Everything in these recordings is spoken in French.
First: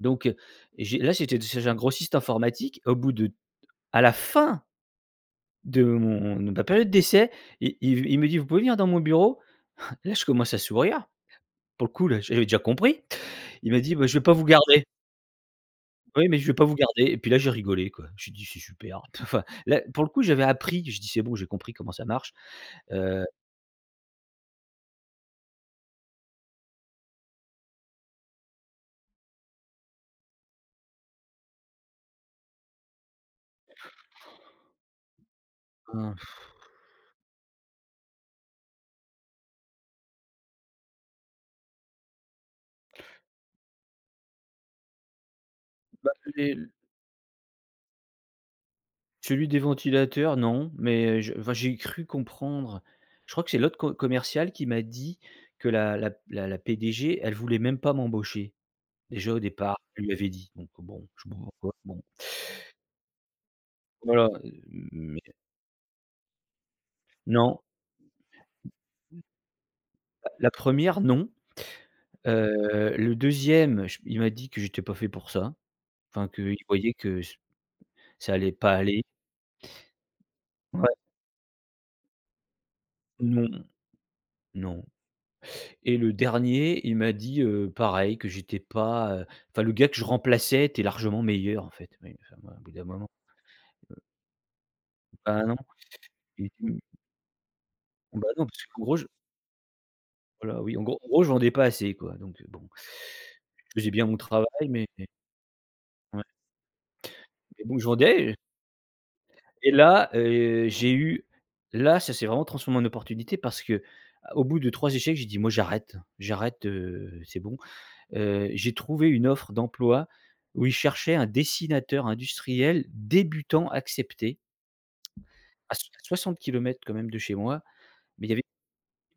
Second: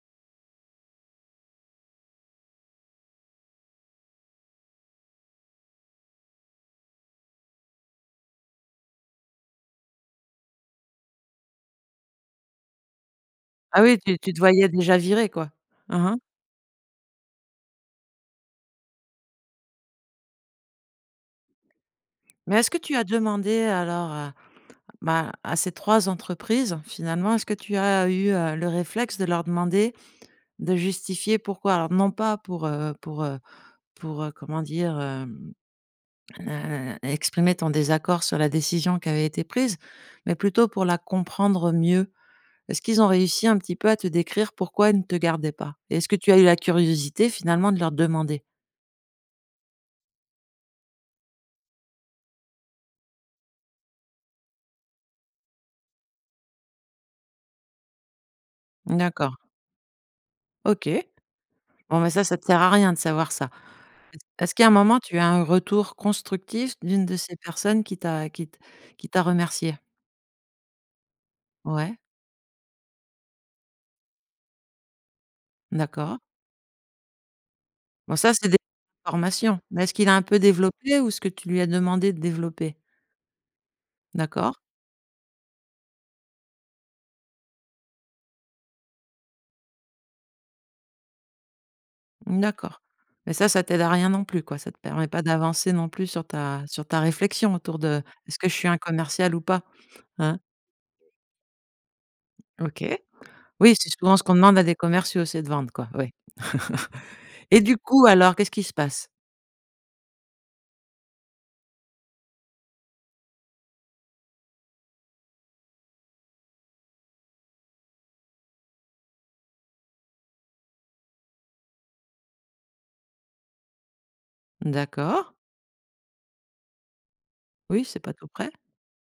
Donc heu, et j'ai là, j'étais d chez un grossiste informatique. Au bout de d à la fin de mon de ma période d'essai, il il v il me dit: «Vous pouvez venir dans mon bureau?» Là, je commence à sourire. Pour le coup, là j'avais déjà compris. Il m'a Ah dit: oui, «Bah, je tu vais pas tu te vous voyais garder» déjà viré quoi? Hein, hein. «oui, mais je vais pas vous garder» et puis là, j'ai rigolé quoi. J'ai dit: «C'est super», p te enfin, là, pour le coup, j'avais appris. J'ai dis: «C'est bon, j'ai compris comment ça marche», Mais est-ce que tu as heu demandé alors à bah, à ces 3 entreprises finalement, est-ce que tu as eu, heu, le réflexe de leur demander, de justifier pourquoi? Alors, non pas pour, heu pour, heu pour, heu, comment dire? Hem, Ah heu, exprimer ton désaccord sur la décision qui avait été prise, mais plutôt pour la comprendre mieux. Est-ce qu'ils ont réussi un petit peu à te décrire pourquoi ils ne te gardaient pas? Est-ce Bah, que tu as eu les la l curiosité finalement de leur demander? Celui des ventilateurs non, mais j enfin, j'ai cru comprendre. Je crois que c'est l'autre co commercial qui m'a dit que la la p la la PDG, elle voulait même pas m'embaucher. Mmh Déjà d'accord. au départ, elle lui avait dit, donc OK. bon, je sais pas pourquoi, Bon, bon bah ça, ça te sert à rien de savoir ça. Est Voilà. Heu, est-ce qu'à un m moment, tu as mais un retour constructif d'une de ces Non. personnes qui t'a qui t qui t'as remercié? L la 1re non. Ouais. Heu, le 2e, j il m'a dit que j'étais pas fait pour ça. D'accord. Enfin qu'il voyait que c Bon ça ça c'est allait des pas aller. formations, mais est-ce qu'il a un peu Ouais. développé ou est-ce que tu lui as demandé de développer? Non. D'accord. Non, et le dernier, il m'a dit, heu, pareil, que j'étais pas, heu, enfin le gars que je remplaçais était largement meilleur en fait. Oui, enfin, Mmh bon, au bout d'accord, d'un moment. mais ça, ça t'aide à Heu rien non plus, quoi. Ça te permet pas Bah, non d'avancer non plus sur et ta tu sur ta réflexion autour de: Bah «Est-ce non, que je parce suis un qu'en gros je commercial ou pas?» Hein? voilà, oui en gros en gros je vendais pas assez quoi, donc heu, bon OK. Oui, je c'est faisais bien mon souvent ce qu'on travail demande à des mais commerciaux, c'est de vendre quoi, oui, Ouais. et Et du bon je coup, vendais alors, et qu'est-ce qui se passe? Et là, heu, j'ai eu, là ça s'est vraiment transformé en opportunité parce que, a au bout de 3 échecs, j'ai dit: «Moi j'arrête, j'arrête, heu, c'est bon», heu, j'ai trouvé une offre d'emploi où ils cherchaient un dessinateur industriel, débutant accepté. D'accord. À soi 60 quand même de chez moi, Oui, c'est pas mais tout il y avait près.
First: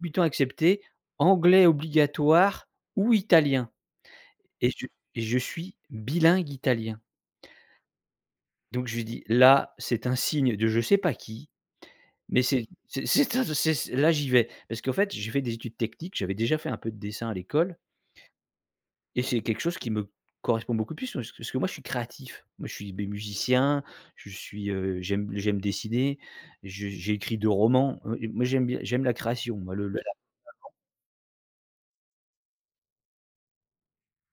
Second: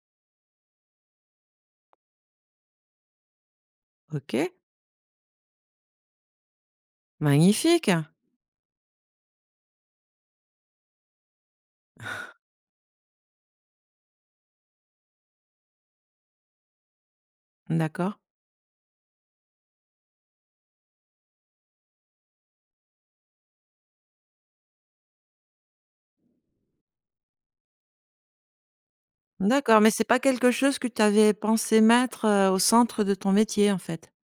débutant accepté, anglais obligatoire ou italien, OK. et je et je suis bilingue italien Magnifique! donc je lui dis: «Là, c'est un signe de je sais pas qui, mais c'est c'est c'est un de ces ces là j'y vais» parce qu'en fait j'ai fait des études techniques. J'avais déjà fait un peu de dessin à Mmh, l'école d'accord. et c'est quelque chose qui me correspond beaucoup plus pass parce que moi je suis créatif. Moi je suis beh, musicien, je suis, heu, j'aime j'aime dessiner, je j'ai écrit 2 romans. Heu, et moi j'aime bien j'aime la création. Moi D'accord, le mais le la. c'est pas quelque [unintelligible] chose que tu avais pensé mettre, heu, au centre de ton métier, en fait?